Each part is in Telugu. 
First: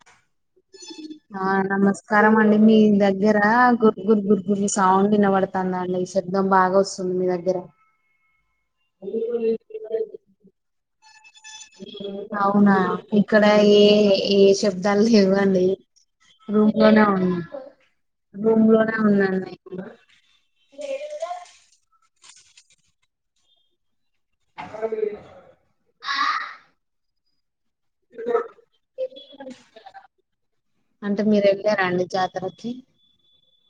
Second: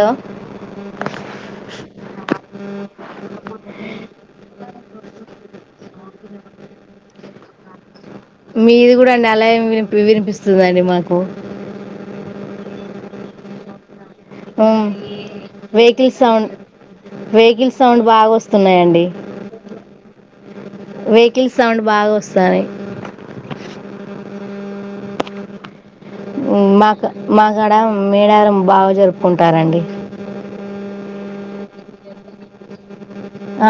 హలో ఆ నమస్కారం అండి మీ దగ్గర గురుగురు గురుగుర్ సౌండ్ వినబడుతుాందండి శబ్దం బాగా వస్తుంది మీ దగ్గర మీది కూడా అండి అలా ఏం విని వినిపిస్తుందిండి మాకు అవునా ఇక్కడ ఏ. ఏ హ్మ్ శబ్దాలు లేవండి వెహికల్ సౌండ్ రూమ్ లోనే ఉన్నా వెహికల్ సౌండ్ బాగా రూమ్ లోనే వస్తున్నాయండి, ఉన్నాను నేను వెహికల్ సౌండ్ బాగా వస్తు సారి మాక్ మ అక్కడ మేడారం బాగా జరుపుకుంటారండి అంటే మీరు వెళ్ళారండి జాతరకి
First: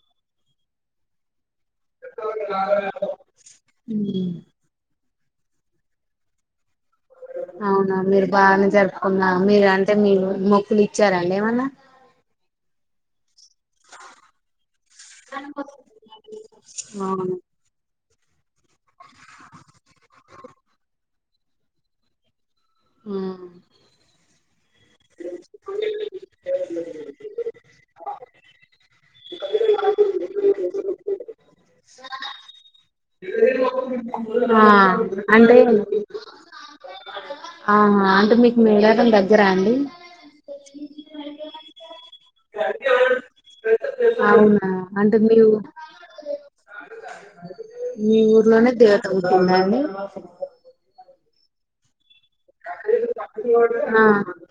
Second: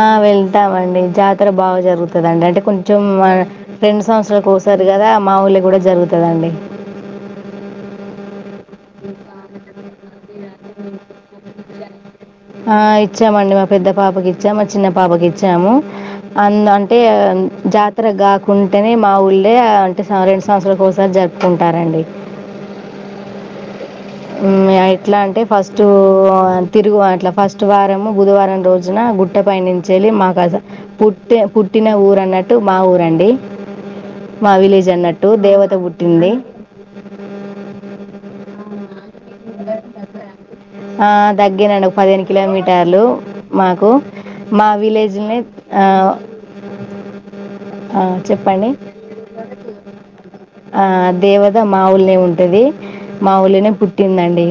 ఆ వెళ్తామ్ అండి జా అక్కడ బాగా జరుగుతుందిండి అంటే కొంచెం రెండ్ ఉమ్. సంవత్సరాలకి ఒకసారి కదా మాఊళ్ళె కూడా జరుగుతుందండి అవునా మీరు బాగానే జరుపుకున్నా మీరు అంటే మీరు మొక్కులు ఇచ్చారండి ఏమన్నా ఆ ఇచ్చామండి మా పెద్ద పాపకి ఇచ్చాము, మా చిన్న పాపకి ఇచ్చాము, అందు అంటే అవును జా తారక్ కాకుంటేనే మా ఊళ్ళే అంటే సంవ రెండు సంవత్సరాల కొక్కసారి జరుపుకుంటారండి. మ్ ఉమ్, ఎట్లా అంటే ఫస్ట్ తిరుగు అంట్ల ఫస్ట్ వారము బుధవారం రోజున గుట్ట పయనించెళ్ళి మాకాడ పుట్టే పుట్టిన ఊరు అన్నట్టు మా ఊరండి. మా ఆ విలేజ్ అన్నట్టు అంటే దేవత పుట్టింది ఆహా అంటే మీకు మేడా [inaudible] [unintelligible] తగ్గినండి ఒక పదిహేను కిలోమీటర్లు మాకు మా అవునా విలేజ్ అంటే మీ నీ ఊ అ అ మీ చెప్పండి ఊర్లోనే దేవత పుట్టిందా అండి ఆ దేవ మాఊలు ఉం ది మాఊళనే పుట్ ఆ పట్టిందండి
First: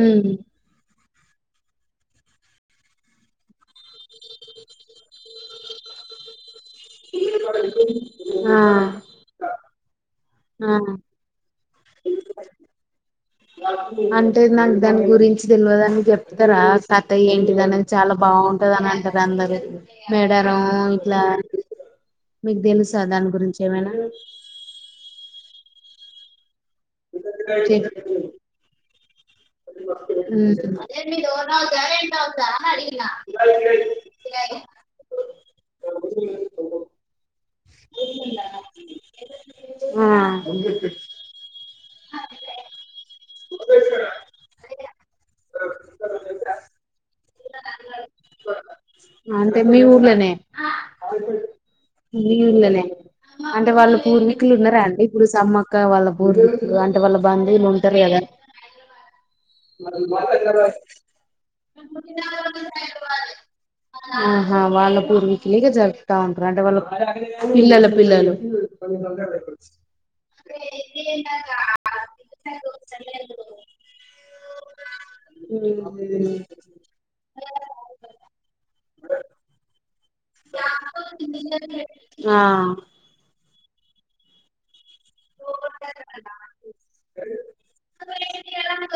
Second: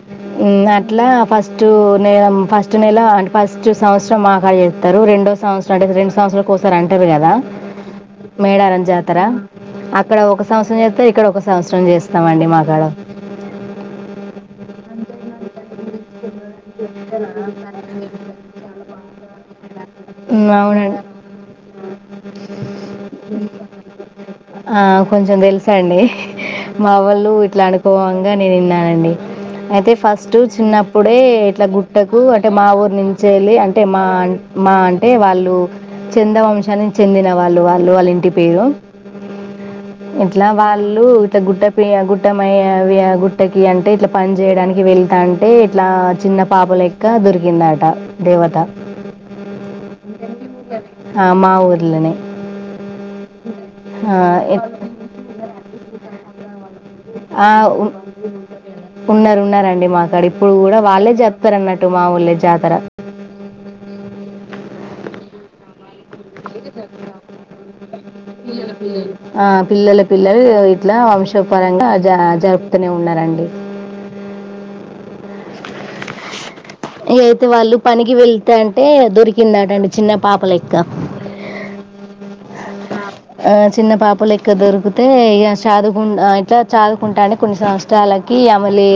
ఉమ్ హ్మ్ అట్లా ఫస్ట్ నే ఫస్ట్ నెల అం ఫస్ట్ [unintelligible] సంవత్సం మా కాడె చేస్తారు రెండో సంవత్సరం స్టార్ట్ అయింది రెండు సంవత్సరాల్ ఒకోసారి అంటారు కదా ఆ మేడారంజాతర అక ఇక్కడ ఒక సంవత్సరం ఆ చేస్తే ఇక్కడ ఒక సంవత్సరం చేస్తామ్ అండి మా కాడ అంటే నాకు దాని గురించి తెల్వదు నువ్ చెప్తారా కథ ఏంటిద అనేది చాలా బాగుంటది అని అంటారు [unintelligible] అందరి మేడారం అవునండి ఇట్లా మీకు తెలుసా దాని గురించి ఏమైనా సండి మా వాళ్ళ ఇట్లా అనుకోవంగా నేను విన్నానండి అయితే ఫస్ట్ ఉమ్ చిన్నప్పుడే ఇట్లా గుట్టకు అంటే మా ఊరు నుంచి వెళ్ళి అంటే మా మా అంటే వాళ్ళు చెంద వంశానికి చెందిన వాళ్ళు వాళ్ళు వాళ్లు ఇంటి పేరు ఆ ఇట్లా వాళ్ళు ఇట్లా గుట్ట పె గుట్టమయి గుట్టకి అంటే ఇట్లా పని చేయడానికి వెళ్తాంటే ఇట్లా చిన్న పాప లెక్క దొరుక్ గిందట దేవత అంటే మీ ఊళ్ళనే ఆ! మా ఊర్లోనే. మీ ఊర్ళనే అంటే వాళ్ళు ఆ! పూర్వీకులు ఎత్ ఉన్నారా అండి ఇప్పుడు సమ్మక్క వాళ్ళ పూర్వీకులు అంటే వాళ్ళ ఆ! బంధువులు ఉ ఉంటారు కదా ఉన్నారు ఉన్నారండి ఇటు మా ఊర్లే జాతర. ఆహా వాళ్ళపూర్వికులు ఇంకా జర్ ఉంటారు అంటే వాళ్ళు పిల్లలు పిల్లలు ఆ, పిల్లల పిల్లలు ఇట్లా వంశపరంగా జ- జరుపుతూనే ఉన్నారండి హమ్ హమ్ [inaudible] అయితే వాళ్ళు పనికి వెళ్త అంట అంటే దొరికిందటండి చిన్న పాప లెక్క ఆ ఆ చిన్న పాప లెక్క దొరికితే ఇగ చదువుకు ఇట్లా చదువుకుంటాడు కొన్ని సంవత్సరాలకి అమలు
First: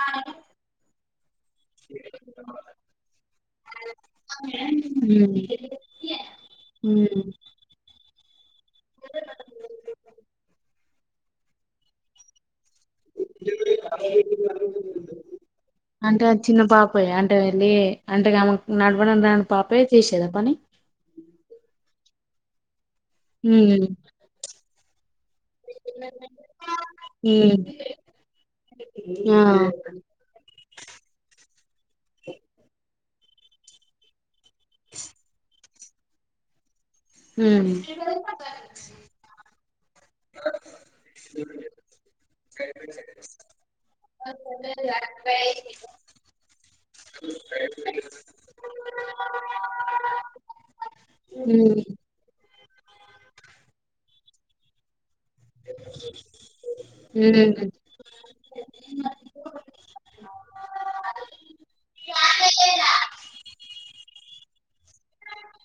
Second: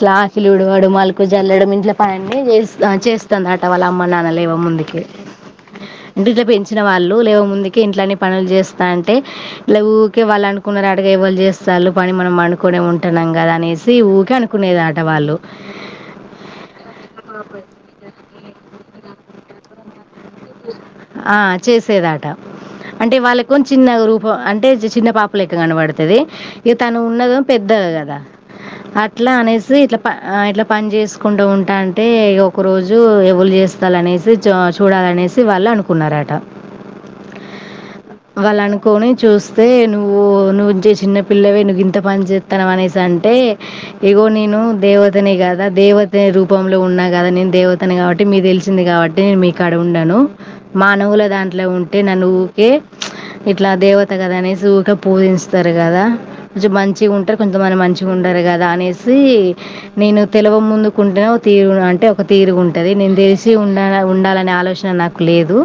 క్లాస్లు విడువడు మల్ జల్లడం ఇంట్ల పనిన్ని చే చేస్తుందిట వాళ్ళ అమ్మ నాన్న. లేవ ముందుకి అంటే ఇట్ల పెంచిన వాళ్లు ఉమ్ వేవ ముందుకి ఇంట్లనే పనులు చేస్తా అంటే ఇలా ఊకే వాళ్ళు అనుకున్నారు అటగా వాళ్ళు చేస్తళ్ళు పని మనం పడు అనుకునేదాట వాళ్ళు అంటే చిన్న పాపయ అంటే వెళ్ళి అంటే ఆమె నడపడం రాని పాపి చే‌సేది. ఆ చేసేదాట అంటే వాళ్ళకు ఉమ్ చిన్న రూపం అంటే చిన్న పాపు లెక్క కనబడుతుంది ఇ తను ఉన్నద ఉమ్ పెద్దది కదా అట్లా ఆ అనేసి ఇట్లా ఇట్లా పని చేసుకుంటూ ఉంటే అంటే ఒక రోజు ఎవలు చేస్తాల అనేసి. జ చూడలనేసి కళ్ళ అనుకున్నారట వాళ్ళ అనుకోని చూస్త రే నువ్వు ఓ నువ్వుజ చిన్నపిల్లవే నువ్వు ఇంత పని చేస్తాను అనేసి అంటే ఏగో నేను దేవతనే కదా దేవతని రూపంలో ఉన్నా కదా నేను దేవతని కాబట్టి మీ తెలిసింది కాబట్టి నేను మీ కాడ ఉండను మానవుల దాంట్లో ఉంటే నన్నూ ఊకే ఇట్లా దేవత కద అనేసి వర్క్ పూజిస్తారు కదా జబ్ మంచిగ ఉంటారు, కొంతమంది మంచిగా ఉండరు కదా అనేసి నేను తెలువ ముందుకుంటే తీరు అంటే ఒక తీరుగుంటది నేను తెలిసి ఉన్ ఉండాలనే ఆలోచన నాకు లేదు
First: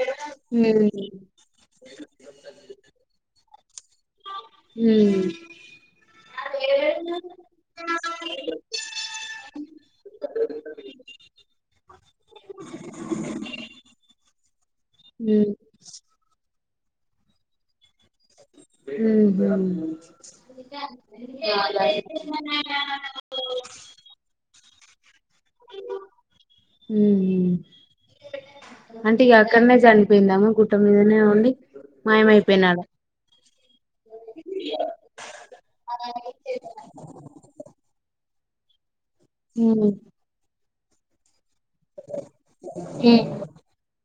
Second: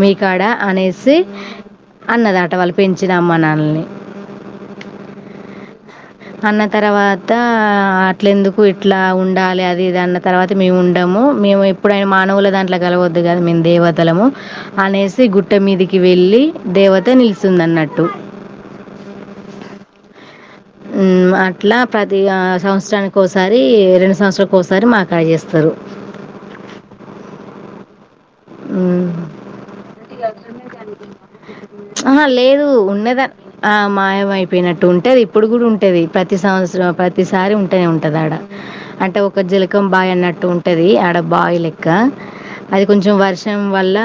మీకాడ అనేసి అన్నది ఆట వాళ్ళు పెంచినా అమ్మన్నా అన్ని హుమ్ అన్న క్ తర్వాత ఇట్ల ఎందుకు ఇట్లా ఉండాలి అది ఇది అన్న తర్వాత మేము ఉండము, మేము ఎప్పుడైనా మానవులు దాంట్లో కలవద్దు కదా మేము దేవ తలము అనేసి గుట్ట మీదకి వెళ్ళి దేవత నిలుసుంది అన్నట్ హూ హమ్ ఉమ్ అట్లా ప్రతి ఆ సంవత్సరానికి ఒకసారి రెండు సంవత్సరనికి ఓ సారి వర్మ కాయ్ చేస్తరు అంటే ఇక అక్కడనే జని ఆహా లేదు మాయమైపోయినాడు ఉన్నదా ఆ మాయమై అయిపోయినట్టు ఉంటేది ఇప్పుడు కూడా ఉంటేది ప్రతి సంవత్సరం ప్రతిసారి ఉంటేనే ఉంటద క్కడ అంటే ఒక జలకం బాయ్ అన్నట్టు టది ఆడ బాయి లెక్క అది కొంచెం వర్షం వల్ల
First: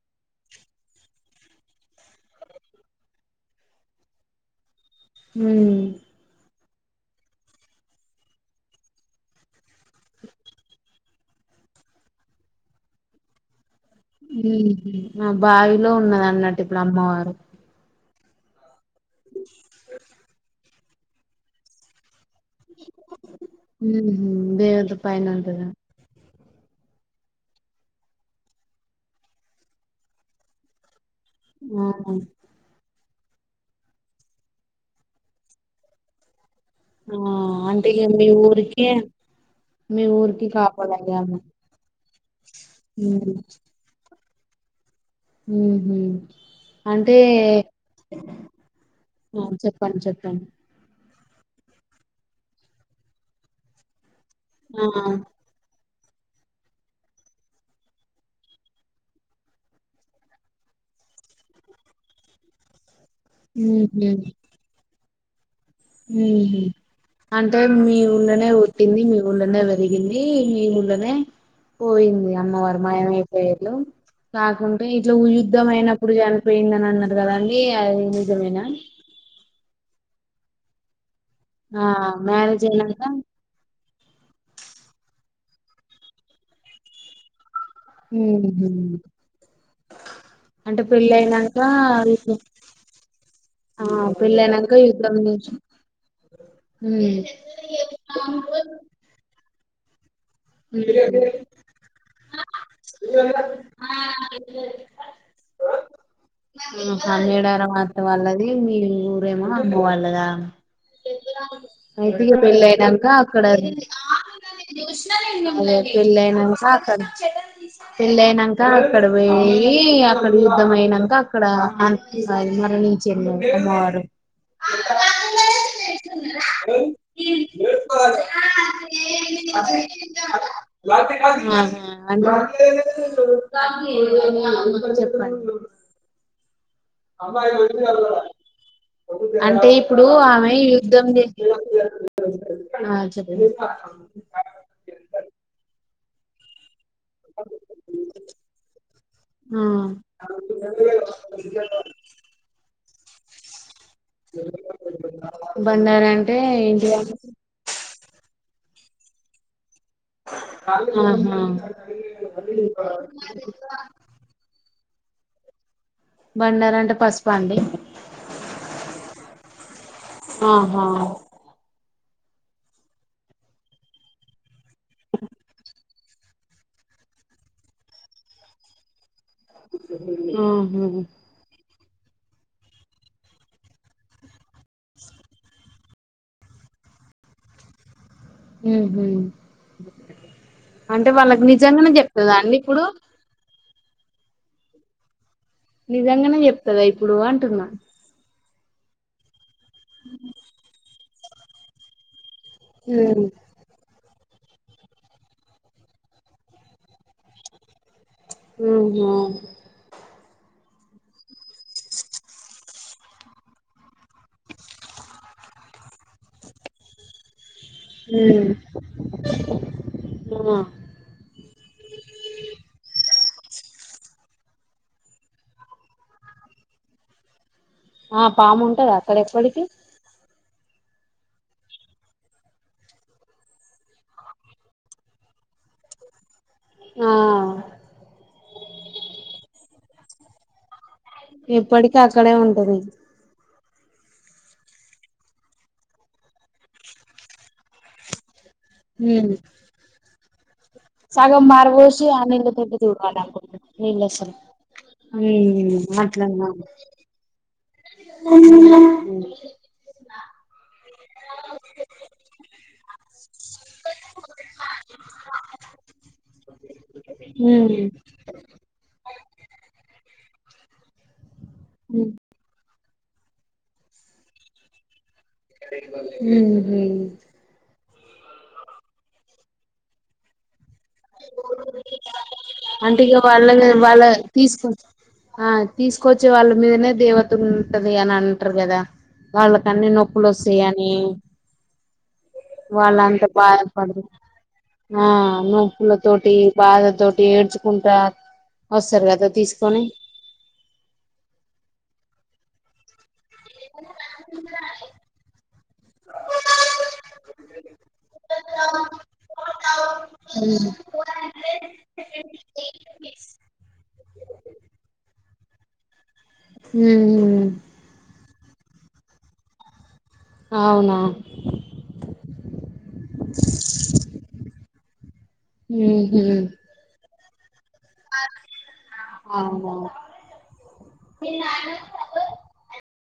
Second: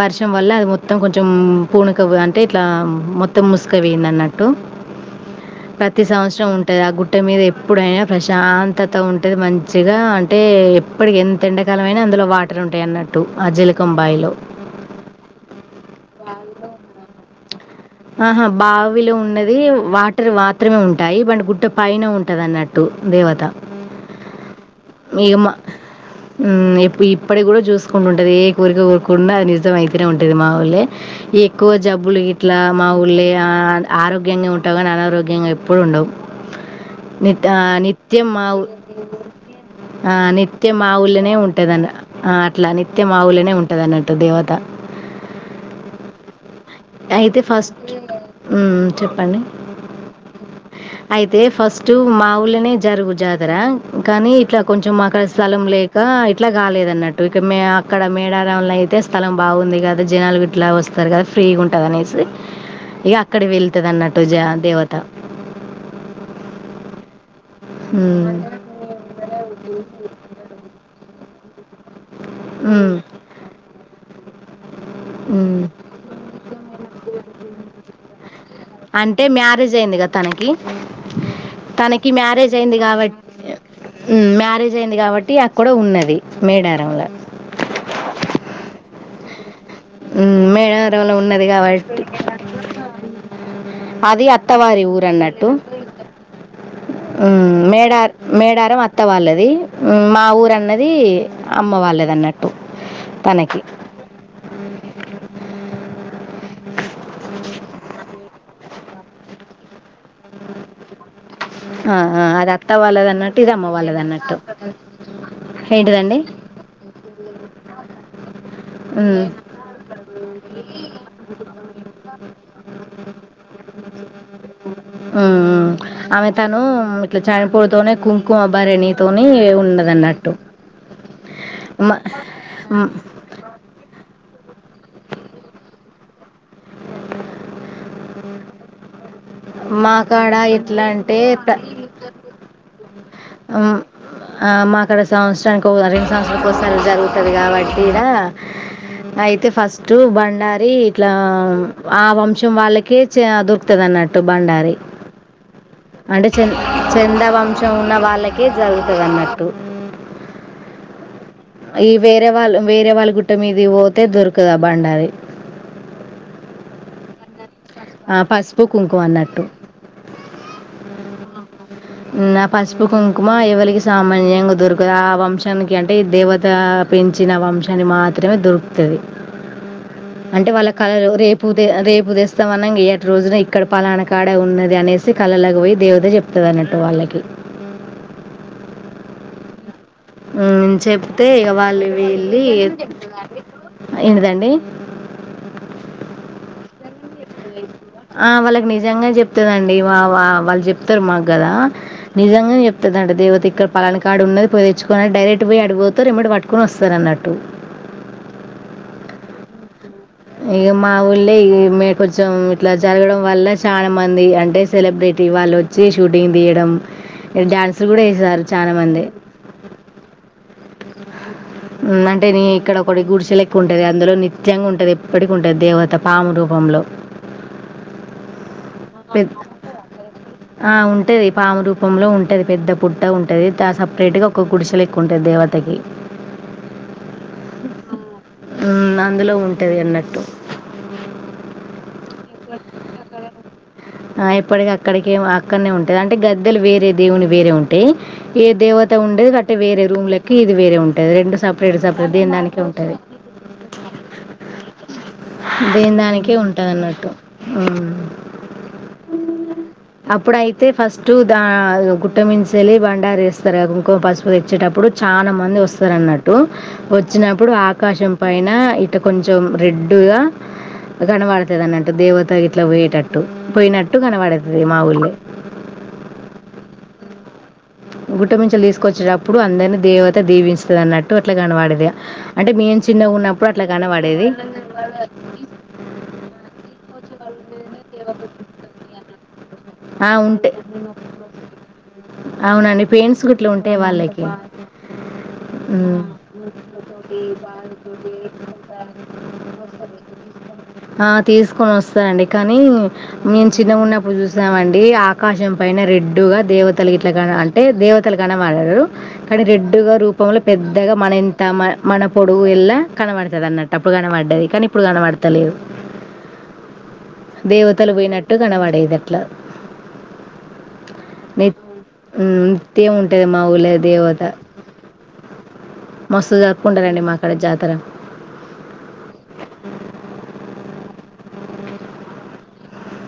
వర్ష్ షం వల్ల అది మొత్తం కొంచెం పూనక అంటే ఇట్లా మొత్తం ముసుకవొంది అన్నట్టు ప్రతి సంవత్సరం ఉంట ట ఆ గుట్ట మీద ఎప్పుడైనా ప్రశాంతత ఉంటది మన్ పచ్చిగా అంటే ఎ ఇప్పటికి ఎంత ఎండకాలం అయినా అందులో వాటర్ ఉంటయి అన్నట్టు ఆ జల ఉహు మా బావిలో ఉన్నది అన్నట్టు ఇప్పుడు అమ్మవారు అ ఆహా బావ్ వీళ్ళు ఉన్నది వాటర్ వార్ త్రమే ఉంటాయి బండు గుట్ట పైన ఉన్ ఉంటదన్నట్టు దేవత దేవత పైన ఇక మా ఉంటదా ఇప్పటి కూడా చూసుకుంటుంటది ఏ కోరిక కోరికున్నా అది నిజం అయితేనే ఉంటుంది మా వాళ్ళే ఎక్కువ ఆ జబ్బులు ఇట్ల్ ఊళ్ళే ఆరోగ్యంగా ఉంటావు కానీ అనారోగ్యంగా ఎప్పుడు ఉండవు నిత ఆ అంటే ఇక మీ నిత్యం మావు ఊరికే మీ ఆ ఊరికి నిత్యం కాపాడాలి మావుళ్ళనే ఆమె ఉంటదన్న ఆ అట్లా నిత్యం మావుళ్ళనే ఉంటదన్నట్టు దేవత ఉ హు అంటే అయితే ఫస్ట్ హ్మ్. చెప్పండి. ఆ చెప్పండి చెప్పండి అయితే ఫస్ట్ మా ఊళ్లోనే జరుగు జాతర కానీ ఇట్లా ఆ కొంచెం అక్కడ స్థలం లే క ఇట్లా కాలేదు అన్నట్టు ఇక మే అక్కడ మేడారంలో అయితే స్థలం బాగుంది కదా జనాలు గిట్లా వస్తారు కదా ఫ్రీగుం అదానేసి అక్కడ వెళ్తది అన్నట్టు జ దేవత హు హమ్ అంటే మీ హ్మ్. ఊళ్ళనే వుట్టింది మీ ఊళ్ళనే వెరిగింది మీ ఊళ్ళనే పోయింది అమ్మవారు హ్మ్. మాయమైపోయిర్లు బాగు ఇట్లా హ్మ్. యుద్ధం అయినప్పుడు చనిపోయిందని అన్నారు కదండి అది నిజమైనా జేయండి ఇగ తనకి ఆ తనకి మ్యారేజ్ అయింది అయినాక కాబట్టి ఉం మ్యారేజ్ అయింది కాబట్టి కూడా ఉన్నది మేడారంలా ఉహు అంటే పెళ్ళి మేడారంంలో ఉన్నది అయినాక కాబట్టి ఆ అది పెళ్ళి అయినాక అత్తవారి ఊర యుద్ధం అన్నట్టు చేసి మేడ మేడారం అత్త వాళ్ళది ఉం మా ఊరున్నది అమ్మ వాళ్ళేద అన్నట్టు తనకి హనేేడర మా అత్త వాల్లది మీ ఊరేమ అమ్మవళ్ళదా ఆ అది అత్త వాళ్ళది అన్నట్టు ఇది అమ్మ వాళ్ళది అన్నట్టు ఏంటిదండి పెళ్ళయినాక అక్కడ పెళ్ళ అయినాక అక్కడ మ్మ్. పోయి అక్కడ యుద్ధం అయినాక అక్కడ అ మరణించ వెళ్ళ అమ్మవడు మ్మ్, మ్మ్. ఆమె తను ఇట్లా చనిపోతూనే కుంకుమ భరణితోనే ఉన్నద మా మ్మ్, [unintelligible] చెప్పండి అమ్మా అంటే మా ఇప్పుడు కాడ ఆమె ఎట్లా యుద్ధం అంటే చే ఆ చె హామ్ ఆ మాకాడా సంవత్సరానికి ఓ ర సంస్ కోస [unintelligible] జరుగుతదికాబట్టి ఇడా అయితే ఆ ఫస్ట్ బండారి ఇట్లా ఆ వంశం వాళ్ళకే చేయదు పత్తదన్నట్టు బండారి అంటే బండారంటే చె చంద ఏంటిదంటే వంశం ఉన్న వాళ్ళకి జరుగు వన్నట్టు ఆ హా ఈ వేరే వాళ్ళ వేరే వాళ్ళ గుట్ట మీదకి పోతే దొరకదా బండ అది [inaudible] బండార్ అంటే పసుపా అండి ఆ పసుపు కుంకుమ అన్నట్టు ఆహా నా పసుపు కుంకుమ ఎవరికి సామాన్యంగా దొరుకు ఒక ఆ వంశానికి అే దేవత పెంచిన వంశాన్ని మాత్రమే దొరుకుతది అంటే వాళ్ళ ఆహా ఉహు కలరు రేపుదే రేపు ఉదే స మనంగా ఏటి రోజున ఇక్కడ పలానా కాడ ఉన్నది అనేసి కలలకు వోయి దేవ అదే చెప్తుదన్నట్టు వాళ్ళకి హుమ్ హ్మ్ చెప్తే ఇగ వాళ్ళు నిజంగానే చెప్తదా వెళ్ళి అండి ఇప్పుడు అయి దండి నిజంగనే చెప్తంద ఇప్పు ఆ వాల నిజంగా చెప్ప వస్తరండి వా వా వాళ్ళు చెప్తారు మాకు గదా నిజంగా చెప్తుందంట దేవత ఇక్కడ పలనాకాడ కార్డు ఉన్నది పోయి తెచ్చుకోని డైరెక్ట్ పోయి అడికిపోతరు ఎంబటె పట్టుకొని వస్తారు అన్నట్టు హుమ్మ్ హుమ్మ్ ఇగ మా ఊళ్ళే ఇ మే కొంచెం ఇట్లా జరగడం వల్ల చాల మంది అంటే సెలబ్రిటి వాళ్ళు వచ్చి షూటింగ్ తీయడం డాన్స్ హుమ్మ్ హుమ్మ్ అంటే నీ ఇక్కడ ఒకటి గుడుచేలేక ఉంటుంది అందులో నిత్యంగా ఉంటుంది ఎప్పటికి ఉంటుంది దేవత పాము రూపంలో ఆ పామున్ కదా అక్కడ పెద్ ఎప్పుడికి ఆ ఉంటది పాము రూపంలో ఉంటది పెద్ద పుట్ట ఉంటుంది సపరేట్గా ఒక్క గుడిసెలెక్క ఉంటది దేవతకి ఆ హ్మ్ అందులో ఉంటది అన్నట్టు ఎప్పటి ఇంకా అక్కడే ఉంటది ఆ ఇప్పటిక అక్కడికి అక్కడనే ఉంటాది అంటే గద్దెలు వేరే దేవుని వేరే ఉంటయి ఏ దేవత ఉమ్ ఉండేది అట్టటి వేరే రూమ్ లెకి ఇది వేరే ఉంటుంది రెండు సగం సపరేట్ పారబోసి సపరేట్ ఆ దేని దానికే నీళ్ళతోటి ఉంటుంది తుడవాలి అనుకుంటున్నా నీళ్ళు వస్తలేవ్ ఉ దేని దానికే అట్లనా ఉంటది అన్నట్టు అప్పుడయితే ఫస్ట్ దా గుట్ట మించేల్లి బండ ప్యారిస్ రు కుంకుమ పసుపు తెచ్చేటప్పుడు చాలా మంది వస్తారు అన్నట్టు వచ్చినప్పుడు ఆకాశం పైన ఇటు కొంచెం రెడ్డుగా గనపడతది అన్నట్టు ఉ దేవత గిట్లా పోయేటట్టు పోయినట్టు కనవడుతది మా ఊర్లే హుమ్మ్ గుట్టమీచెల్లి తీసుకొచ్చేటప్పుడు అందరినీ దేవత దీవిస్తుదన్నట్టు అంటే ఇగా ఉన్నప్పుడు అట్లా వాళ్ళల వాళ్ళ కనబడేది తీసుకు తీసుకొచ్చే వాళ్ళ మీదనే దేవత ఉంటది అని అంటరు కదా వాళ్ళకన్ని ఆ, నొప్పులు ఉంటే. వస్తాయి అని అవునండి పెయింట్స్ వాళ్ళంతా ఇట్లా ఉంటాయి బాధపడరు ఆ హ్మ్ తోటి బాధ తోటి ఏడ్చుకుంటా వస్తారు కదా తీసుకొని ఆ తీసుకొని వస్తనండి కానీ మేము చిన్నగా ఉన్నప్పుడు చూసాం అండి ఆకాశం పైన రెడ్డుగా దేవతల ఇట్లాగా అంటే దేవతలు కన వాడరు కానీ రెడ్డుగా రూపంలో పెద్దగా మన ఇంత మ మన పొడువు ఎల్లా కనబడుతది అన్నట్టు అప్పుడు కనబడది కానీ ఇప్పుడు కనబడతలేదు హ్మ హ్మ్ ఎట్టు కనవడేది అట్లా అవునా ఇంతేముంటది మా ఊలే దేవత మస్తు జరుపుకుంటారండి మా అక్కడ జాతర ఆ